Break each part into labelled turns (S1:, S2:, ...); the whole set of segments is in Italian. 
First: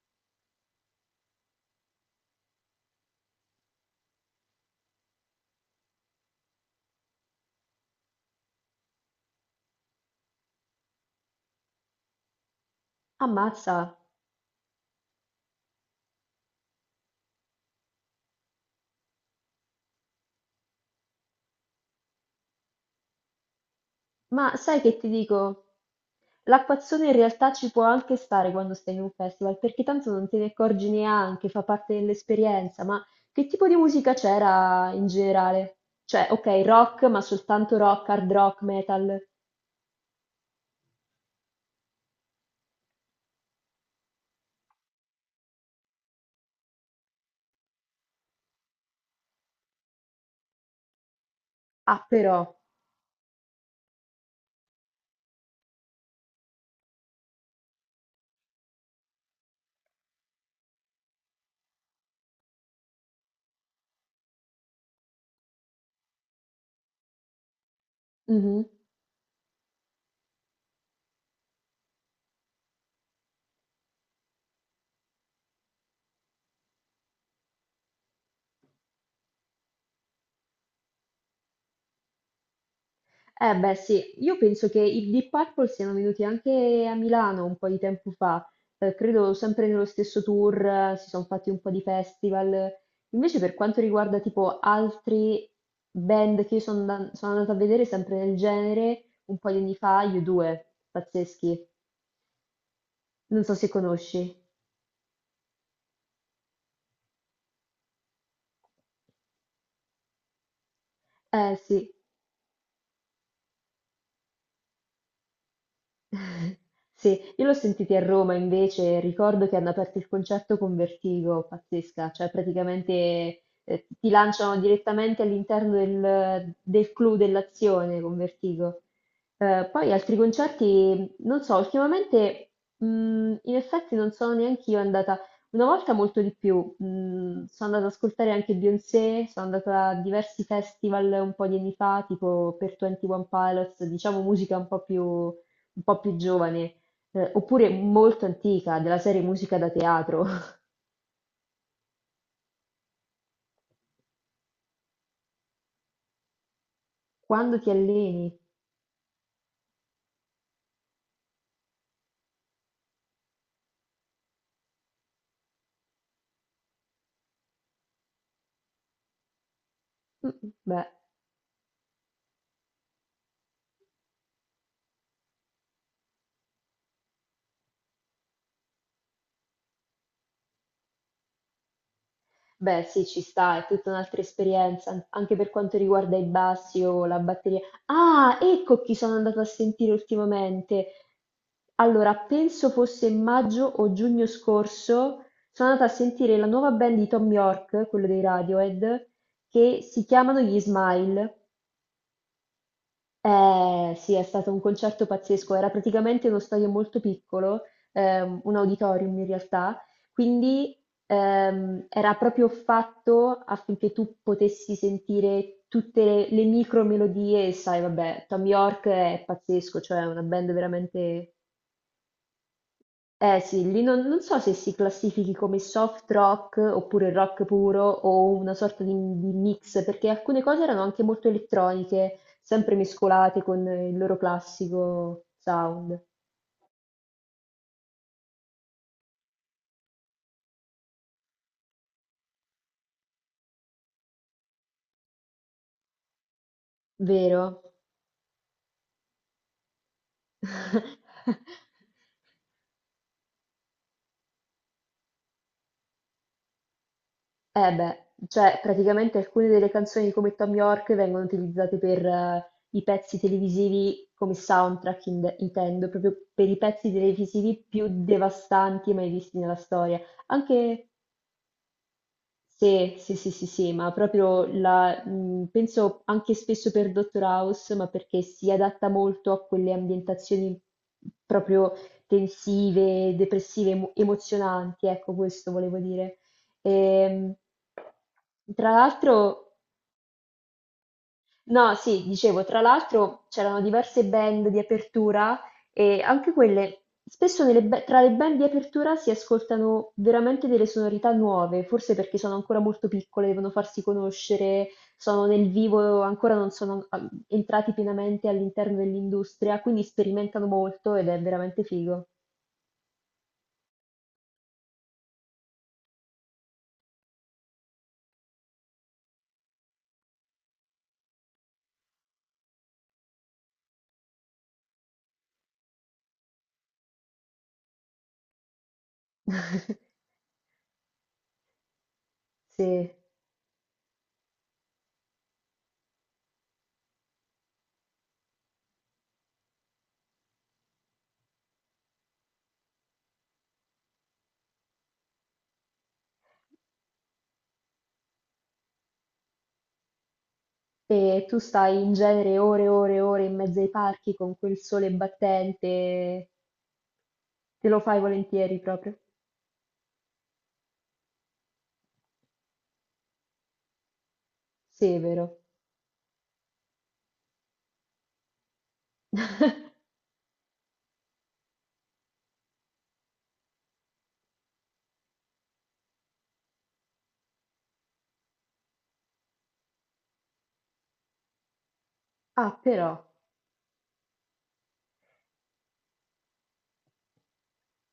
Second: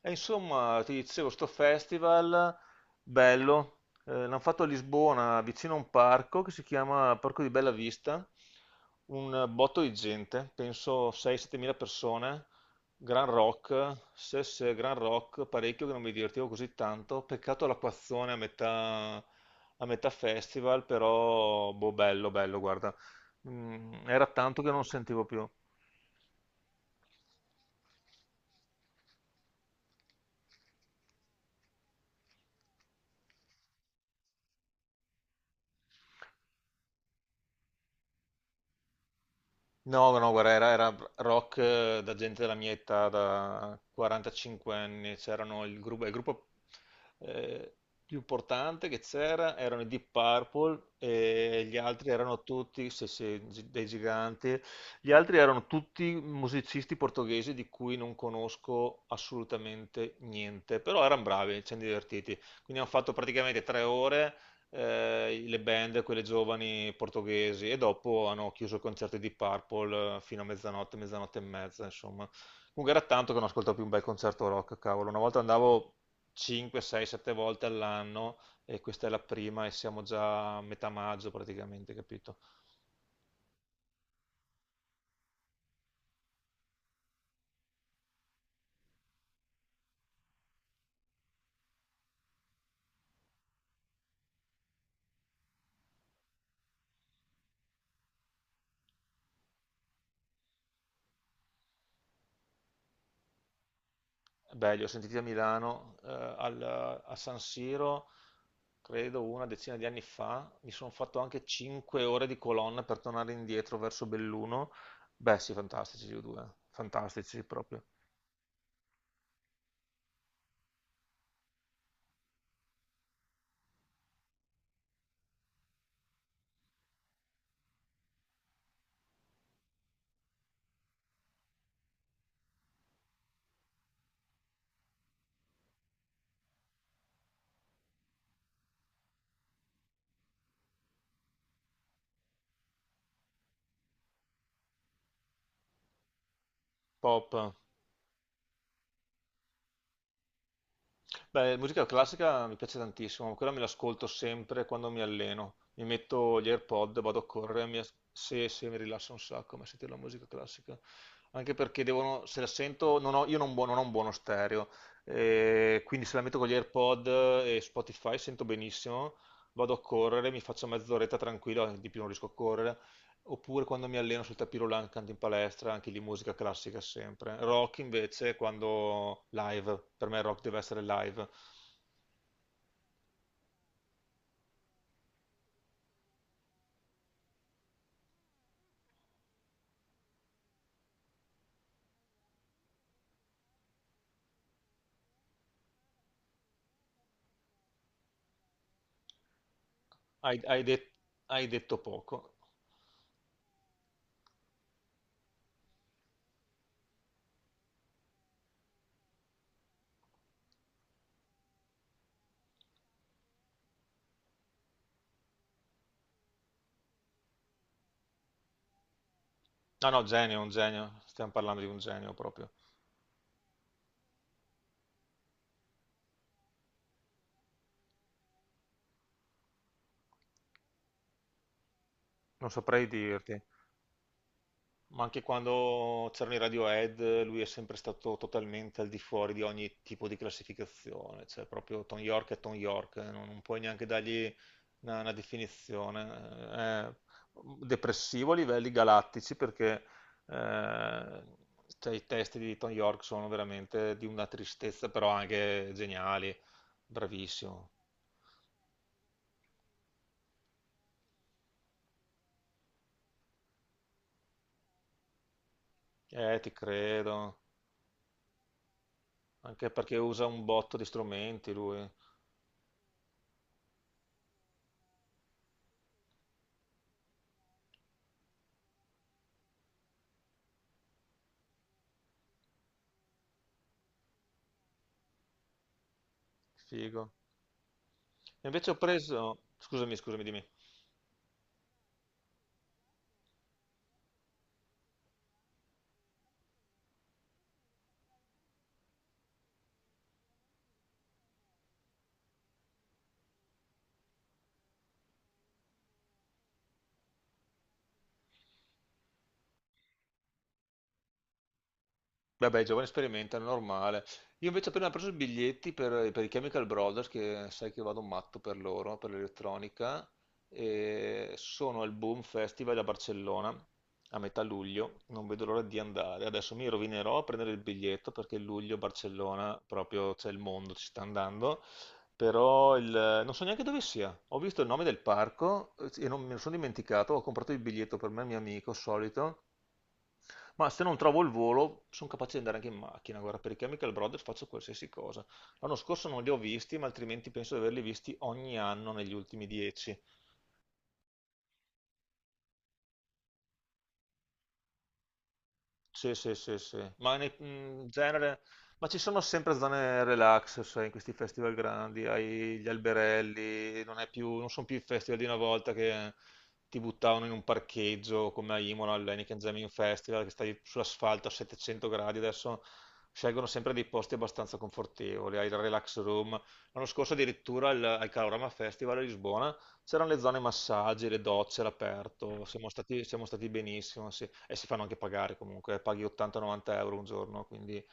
S1: E insomma, ti dicevo, sto festival bello, l'hanno fatto a Lisbona, vicino a un parco che si chiama Parco di Bella Vista, un botto di gente, penso 6-7 mila persone, gran
S2: Ammazza,
S1: rock, se, se, gran rock, parecchio che non mi divertivo così tanto, peccato l'acquazzone a metà festival, però boh, bello, bello, guarda. Era
S2: ma
S1: tanto che
S2: sai
S1: non
S2: che ti
S1: sentivo più.
S2: dico? L'acquazzone in realtà ci può anche stare quando stai in un festival, perché tanto non te ne accorgi neanche, fa parte dell'esperienza, ma che tipo di musica c'era in generale? Cioè, ok, rock, ma soltanto rock, hard rock, metal.
S1: No, no, guarda, era rock da gente della mia età, da 45 anni. C'erano il gruppo, eh, più importante che c'era, erano i Deep Purple e gli
S2: Ah,
S1: altri erano
S2: però.
S1: tutti, sì, sì, dei giganti, gli altri erano tutti musicisti portoghesi di cui non conosco assolutamente niente, però erano bravi, ci siamo divertiti, quindi hanno fatto praticamente 3 ore le band, quelle giovani portoghesi, e dopo hanno
S2: Mhm.
S1: chiuso i concerti di Purple fino a mezzanotte, mezzanotte e mezza, insomma. Comunque era tanto che non ascoltavo più un bel concerto rock, cavolo. Una volta andavo 5, 6, 7 volte all'anno e questa è la prima e siamo già a metà maggio praticamente, capito?
S2: Eh beh sì, io penso che i Deep Purple siano venuti anche a Milano un po' di tempo fa, credo sempre nello stesso tour, si sono fatti un po' di festival. Invece per quanto riguarda tipo altri band che io sono andata a vedere sempre nel genere, un po' di anni fa, U2, pazzeschi, non so se conosci.
S1: Beh, li ho sentiti a Milano, a San Siro, credo una decina di anni fa. Mi sono fatto anche
S2: Eh sì.
S1: 5 ore di colonna per tornare indietro verso Belluno. Beh, sì, fantastici gli U2,
S2: Sì,
S1: fantastici
S2: io l'ho
S1: proprio.
S2: sentiti a Roma invece, ricordo che hanno aperto il concerto con Vertigo, pazzesca, cioè praticamente ti lanciano direttamente all'interno del clou dell'azione con Vertigo. Poi altri concerti, non so, ultimamente mh, in effetti non sono neanche io andata, una volta molto di più, sono andata ad ascoltare anche Beyoncé, sono andata a diversi festival un po' di anni fa, tipo per 21 Pilots, diciamo musica un po' più giovane,
S1: Pop.
S2: oppure molto antica, della serie musica da teatro.
S1: Beh, musica classica mi piace tantissimo, quella me l'ascolto sempre quando mi alleno. Mi metto gli AirPod, vado a
S2: Quando
S1: correre,
S2: ti
S1: mi, as-
S2: alleni?
S1: se, se mi rilassa un sacco, ma sentire la musica classica. Anche perché devono, se la sento, non ho un buono stereo, quindi se la metto con gli AirPod e Spotify sento benissimo, vado a correre, mi
S2: Mm,
S1: faccio
S2: Beh,
S1: mezz'oretta tranquilla, di più non riesco a correre. Oppure quando mi alleno sul tapis roulant, canto in palestra, anche lì musica classica sempre. Rock invece quando live, per me rock deve essere live.
S2: beh, sì, ci sta, è tutta un'altra esperienza, anche per quanto riguarda i bassi o la batteria. Ah, ecco chi sono andato a sentire ultimamente. Allora, penso fosse maggio o giugno scorso, sono andata a sentire la nuova band di Tom York, quello dei Radiohead, che si
S1: Hai,
S2: chiamano gli
S1: hai de-
S2: Smile.
S1: hai detto poco.
S2: Eh sì, è stato un concerto pazzesco, era praticamente uno stadio molto piccolo, un auditorium in realtà, quindi era proprio fatto affinché tu potessi sentire tutte le micro melodie, e sai, vabbè, Tom York è pazzesco,
S1: No, no,
S2: cioè è una
S1: genio, un
S2: band
S1: genio, stiamo
S2: veramente.
S1: parlando di un genio proprio.
S2: Eh sì, lì non so se si classifichi come soft rock oppure rock puro o una sorta di mix, perché alcune cose erano anche molto elettroniche,
S1: Non
S2: sempre
S1: saprei dirti.
S2: mescolate con il loro
S1: Ma anche
S2: classico sound,
S1: quando c'erano i Radiohead, lui è sempre stato totalmente al di fuori di ogni tipo di classificazione, cioè proprio Tom York è Tom York, non puoi neanche dargli una definizione. È
S2: vero?
S1: depressivo a livelli galattici perché eh, cioè, i testi di Tom York sono veramente di una tristezza, però anche geniali, bravissimo.
S2: Eh beh, cioè praticamente alcune delle canzoni come Tom York vengono utilizzate per i pezzi televisivi come soundtrack, intendo, proprio per
S1: Ti
S2: i pezzi
S1: credo,
S2: televisivi più devastanti mai visti nella
S1: anche perché
S2: storia.
S1: usa un botto di
S2: Anche
S1: strumenti lui,
S2: Sì, sì, sì, sì, sì, ma proprio la, penso anche spesso per Dottor House, ma perché si adatta molto a quelle ambientazioni proprio tensive, depressive, emozionanti, ecco, questo volevo dire.
S1: figo.
S2: Ehm,
S1: Invece
S2: tra
S1: ho
S2: l'altro.
S1: preso, scusami, scusami, dimmi.
S2: No, sì, dicevo, tra l'altro c'erano diverse band di apertura e anche quelle, spesso tra le band di apertura si ascoltano veramente delle sonorità nuove, forse perché sono ancora molto piccole, devono farsi conoscere, sono nel vivo, ancora non sono entrati pienamente all'interno dell'industria, quindi sperimentano molto ed è veramente figo.
S1: Vabbè, i giovani sperimentano, normale. Io invece ho appena preso i biglietti per i Chemical Brothers, che sai che vado matto per loro, per l'elettronica, e sono al Boom Festival a Barcellona a metà luglio, non vedo l'ora di andare. Adesso mi rovinerò a prendere il biglietto perché luglio Barcellona proprio c'è il mondo, ci sta andando. Però
S2: Sì.
S1: non so neanche dove sia. Ho visto il nome del parco sì, e non me ne sono dimenticato, ho comprato il biglietto per me e il mio amico solito, ma se non trovo il volo sono capace di andare anche in macchina, guarda, per i Chemical Brothers faccio qualsiasi cosa. L'anno scorso non li ho visti, ma altrimenti penso di averli visti ogni anno negli ultimi 10.
S2: E tu stai in genere ore e ore e ore in mezzo ai parchi con quel sole
S1: Sì,
S2: battente,
S1: sì, sì, sì. Ma
S2: te lo
S1: in
S2: fai
S1: genere,
S2: volentieri
S1: ma
S2: proprio.
S1: ci sono sempre zone relax, sai, in questi festival grandi, hai gli alberelli, non sono più i festival di
S2: Severo.
S1: una volta che ti buttavano in un parcheggio come a Imola, all'Heineken Jamming Festival, che stai sull'asfalto a 700 gradi. Adesso scelgono sempre dei posti abbastanza confortevoli, hai il relax room. L'anno scorso addirittura al Calorama Festival a Lisbona c'erano le zone massaggi, le docce all'aperto,
S2: Ah,
S1: siamo stati,
S2: però.
S1: siamo stati benissimo, sì. E si fanno anche pagare comunque, paghi 80-90 euro un giorno, quindi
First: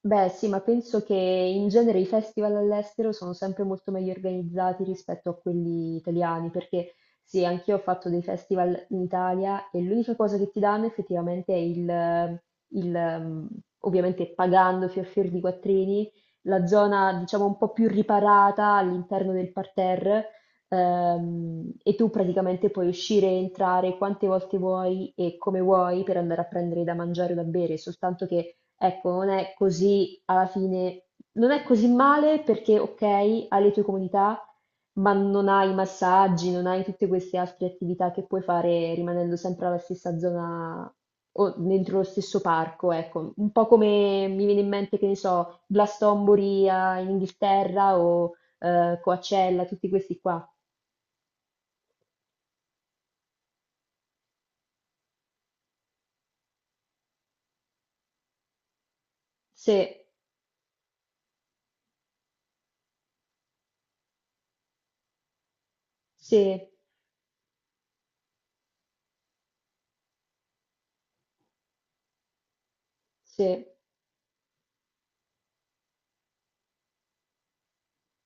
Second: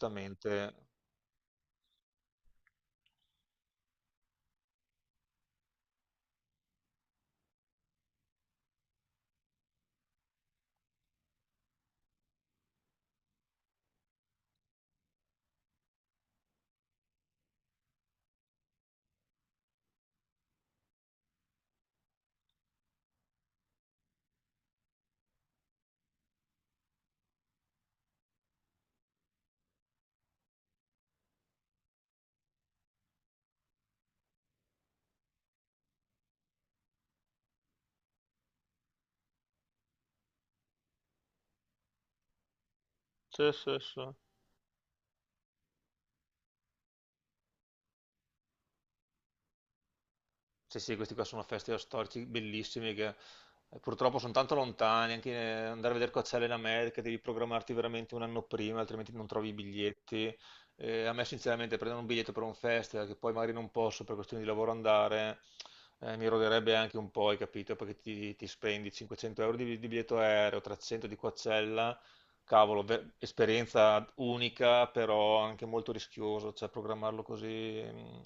S2: Beh, sì, ma penso che in genere i festival all'estero sono sempre molto meglio organizzati rispetto a quelli italiani, perché sì, anch'io ho fatto dei festival in Italia e l'unica cosa che ti danno effettivamente è il, ovviamente pagando fior fior di quattrini, la zona diciamo un po' più riparata all'interno del parterre, e tu praticamente puoi uscire e entrare quante volte vuoi e come vuoi per andare a prendere da mangiare o da bere, soltanto che ecco, non è così alla fine, non è così male perché, ok, hai le tue comodità, ma non hai i massaggi, non hai tutte queste altre attività che puoi fare rimanendo sempre alla stessa zona o dentro lo stesso parco, ecco. Un
S1: Sì,
S2: po'
S1: sì, sì.
S2: come mi viene in mente, che ne so, Glastonbury in Inghilterra o Coachella, tutti questi qua.
S1: Sì, sì, questi qua sono festival storici bellissimi che purtroppo sono tanto lontani, anche andare a vedere Coachella in America devi programmarti veramente un anno prima, altrimenti non trovi i
S2: Se,
S1: biglietti. A me sinceramente prendere un biglietto per un festival che poi magari non posso per questioni di lavoro andare, mi
S2: se,
S1: roderebbe anche un po', hai capito? Perché ti spendi 500 euro di biglietto aereo, 300 di Coachella cavolo,
S2: se.
S1: esperienza unica, però anche molto rischioso, cioè programmarlo così. Mh.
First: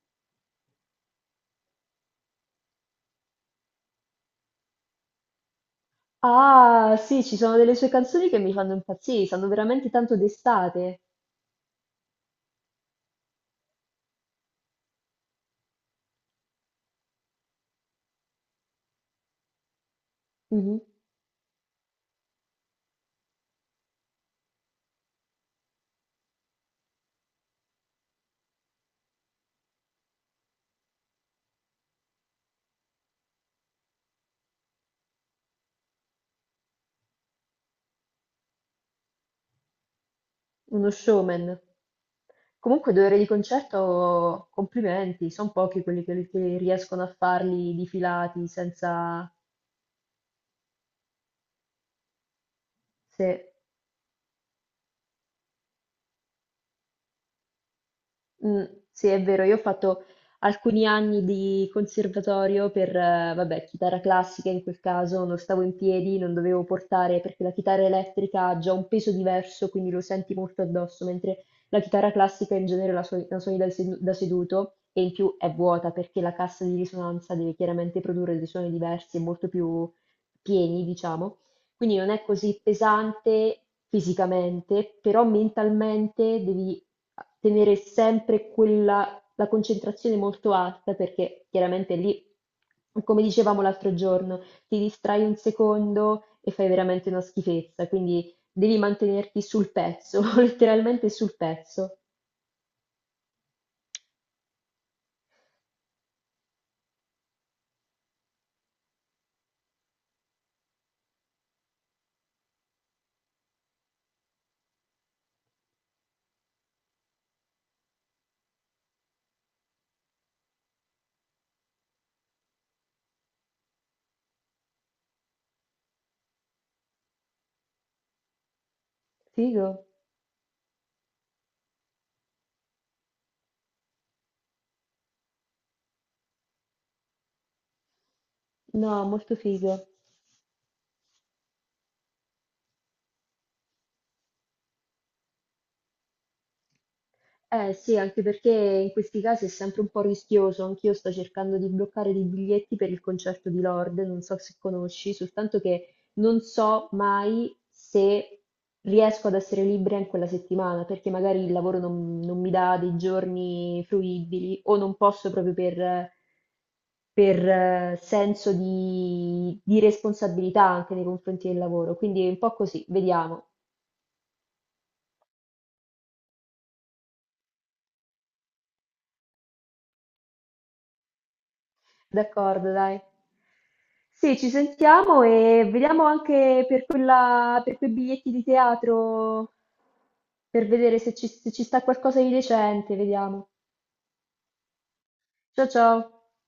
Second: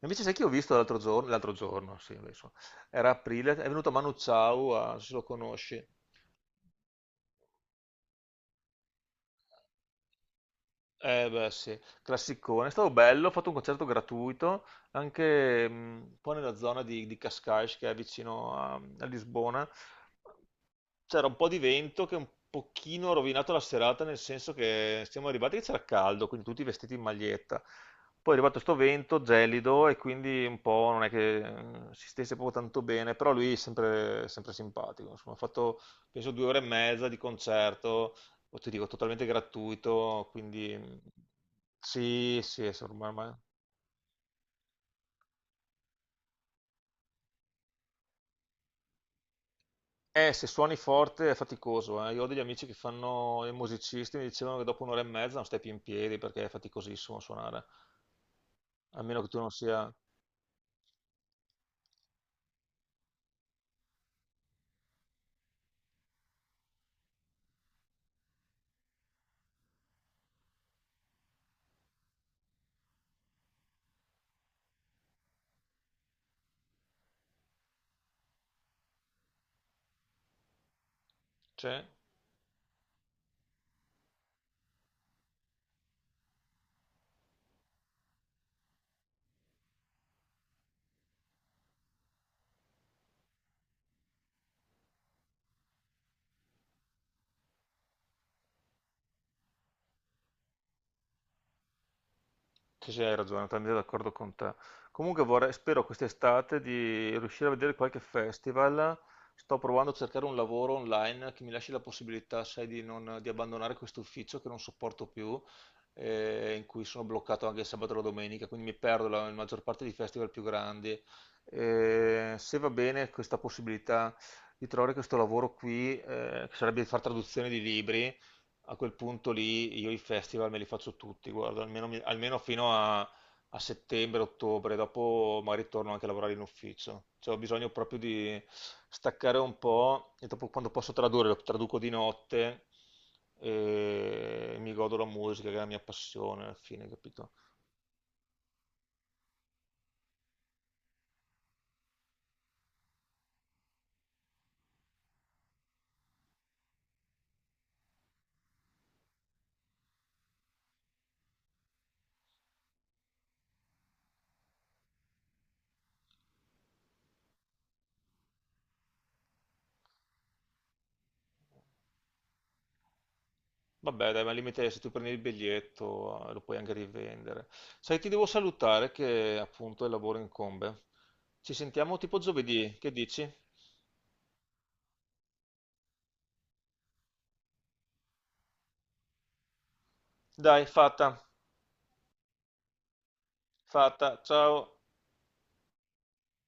S1: Invece sai che ho visto l'altro giorno, sì, adesso, era aprile, è venuto Manu Chao, non so se lo conosci.
S2: Ah, sì, ci sono delle sue canzoni che mi fanno impazzire, sanno veramente tanto d'estate.
S1: Eh beh sì, classicone, è stato bello, ho fatto un concerto gratuito anche un po' nella zona di Cascais che è vicino a Lisbona.
S2: Mh-mh.
S1: C'era un po' di vento che un pochino ha rovinato la serata nel senso che siamo arrivati che c'era caldo, quindi tutti vestiti in maglietta. Poi è arrivato sto vento gelido e quindi un po' non è che si stesse proprio tanto bene, però lui è sempre, sempre simpatico. Insomma, ho fatto penso 2 ore e mezza di concerto o ti dico totalmente gratuito, quindi
S2: Uno showman.
S1: sì, sì, è sor-
S2: Comunque 2 ore di
S1: ma-
S2: concerto, complimenti, son pochi quelli che riescono a farli di filati senza
S1: se suoni forte è faticoso, eh. Io ho degli amici che fanno
S2: sì.
S1: i musicisti, mi dicevano che dopo un'ora e mezza non stai più in piedi perché è faticosissimo suonare,
S2: Mm,
S1: a
S2: sì,
S1: meno
S2: è
S1: che tu
S2: vero,
S1: non
S2: io ho
S1: sia.
S2: fatto alcuni anni di conservatorio per, vabbè, chitarra classica in quel caso, non stavo in piedi, non dovevo portare perché la chitarra elettrica ha già un peso diverso, quindi lo senti molto addosso, mentre la chitarra classica in genere la suoni da seduto e in più è vuota perché la cassa di risonanza deve chiaramente produrre dei suoni diversi e molto più pieni, diciamo.
S1: C'è?
S2: Quindi non è così pesante fisicamente, però mentalmente devi tenere sempre la concentrazione molto alta perché chiaramente lì, come dicevamo l'altro giorno, ti distrai un secondo e fai veramente una schifezza, quindi devi mantenerti sul pezzo, letteralmente sul pezzo.
S1: Sì, sì, hai ragione, sono d'accordo con te. Comunque vorrei, spero quest'estate di riuscire a vedere qualche festival. Sto provando a cercare un lavoro online che mi lasci la possibilità, sai, di, non- di abbandonare questo ufficio che non sopporto più, in cui sono bloccato anche il sabato e la domenica, quindi mi perdo la maggior parte dei festival più grandi. Se va bene questa possibilità di trovare questo lavoro qui, che sarebbe di fare traduzione di libri, a quel punto
S2: Figo?
S1: lì io i festival me li faccio tutti, guarda, almeno fino a settembre, ottobre, dopo magari torno anche a lavorare in ufficio. Cioè, ho bisogno proprio di
S2: No, molto
S1: staccare un
S2: figo.
S1: po' e dopo quando posso tradurre, lo traduco di notte e mi godo la musica, che è la mia passione alla fine, capito?
S2: Eh sì, anche perché in questi casi è sempre un po' rischioso. Anch'io sto cercando di bloccare dei biglietti per il concerto di Lord, non so se conosci, soltanto che non so mai se riesco ad essere libera in quella settimana, perché magari il lavoro non mi dà dei giorni fruibili o non posso proprio per, per, senso di responsabilità anche nei confronti del lavoro. Quindi è un po' così, vediamo.
S1: Vabbè, dai, ma al limite se tu prendi il biglietto lo puoi anche rivendere. Sai, ti devo salutare che appunto il lavoro incombe. Ci sentiamo tipo
S2: D'accordo,
S1: giovedì, che
S2: dai.
S1: dici?
S2: Sì, ci sentiamo e vediamo anche per quella, per quei biglietti di teatro,
S1: Dai,
S2: per vedere se
S1: fatta,
S2: ci, se ci sta qualcosa di decente, vediamo.
S1: fatta. Ciao.
S2: Ciao ciao.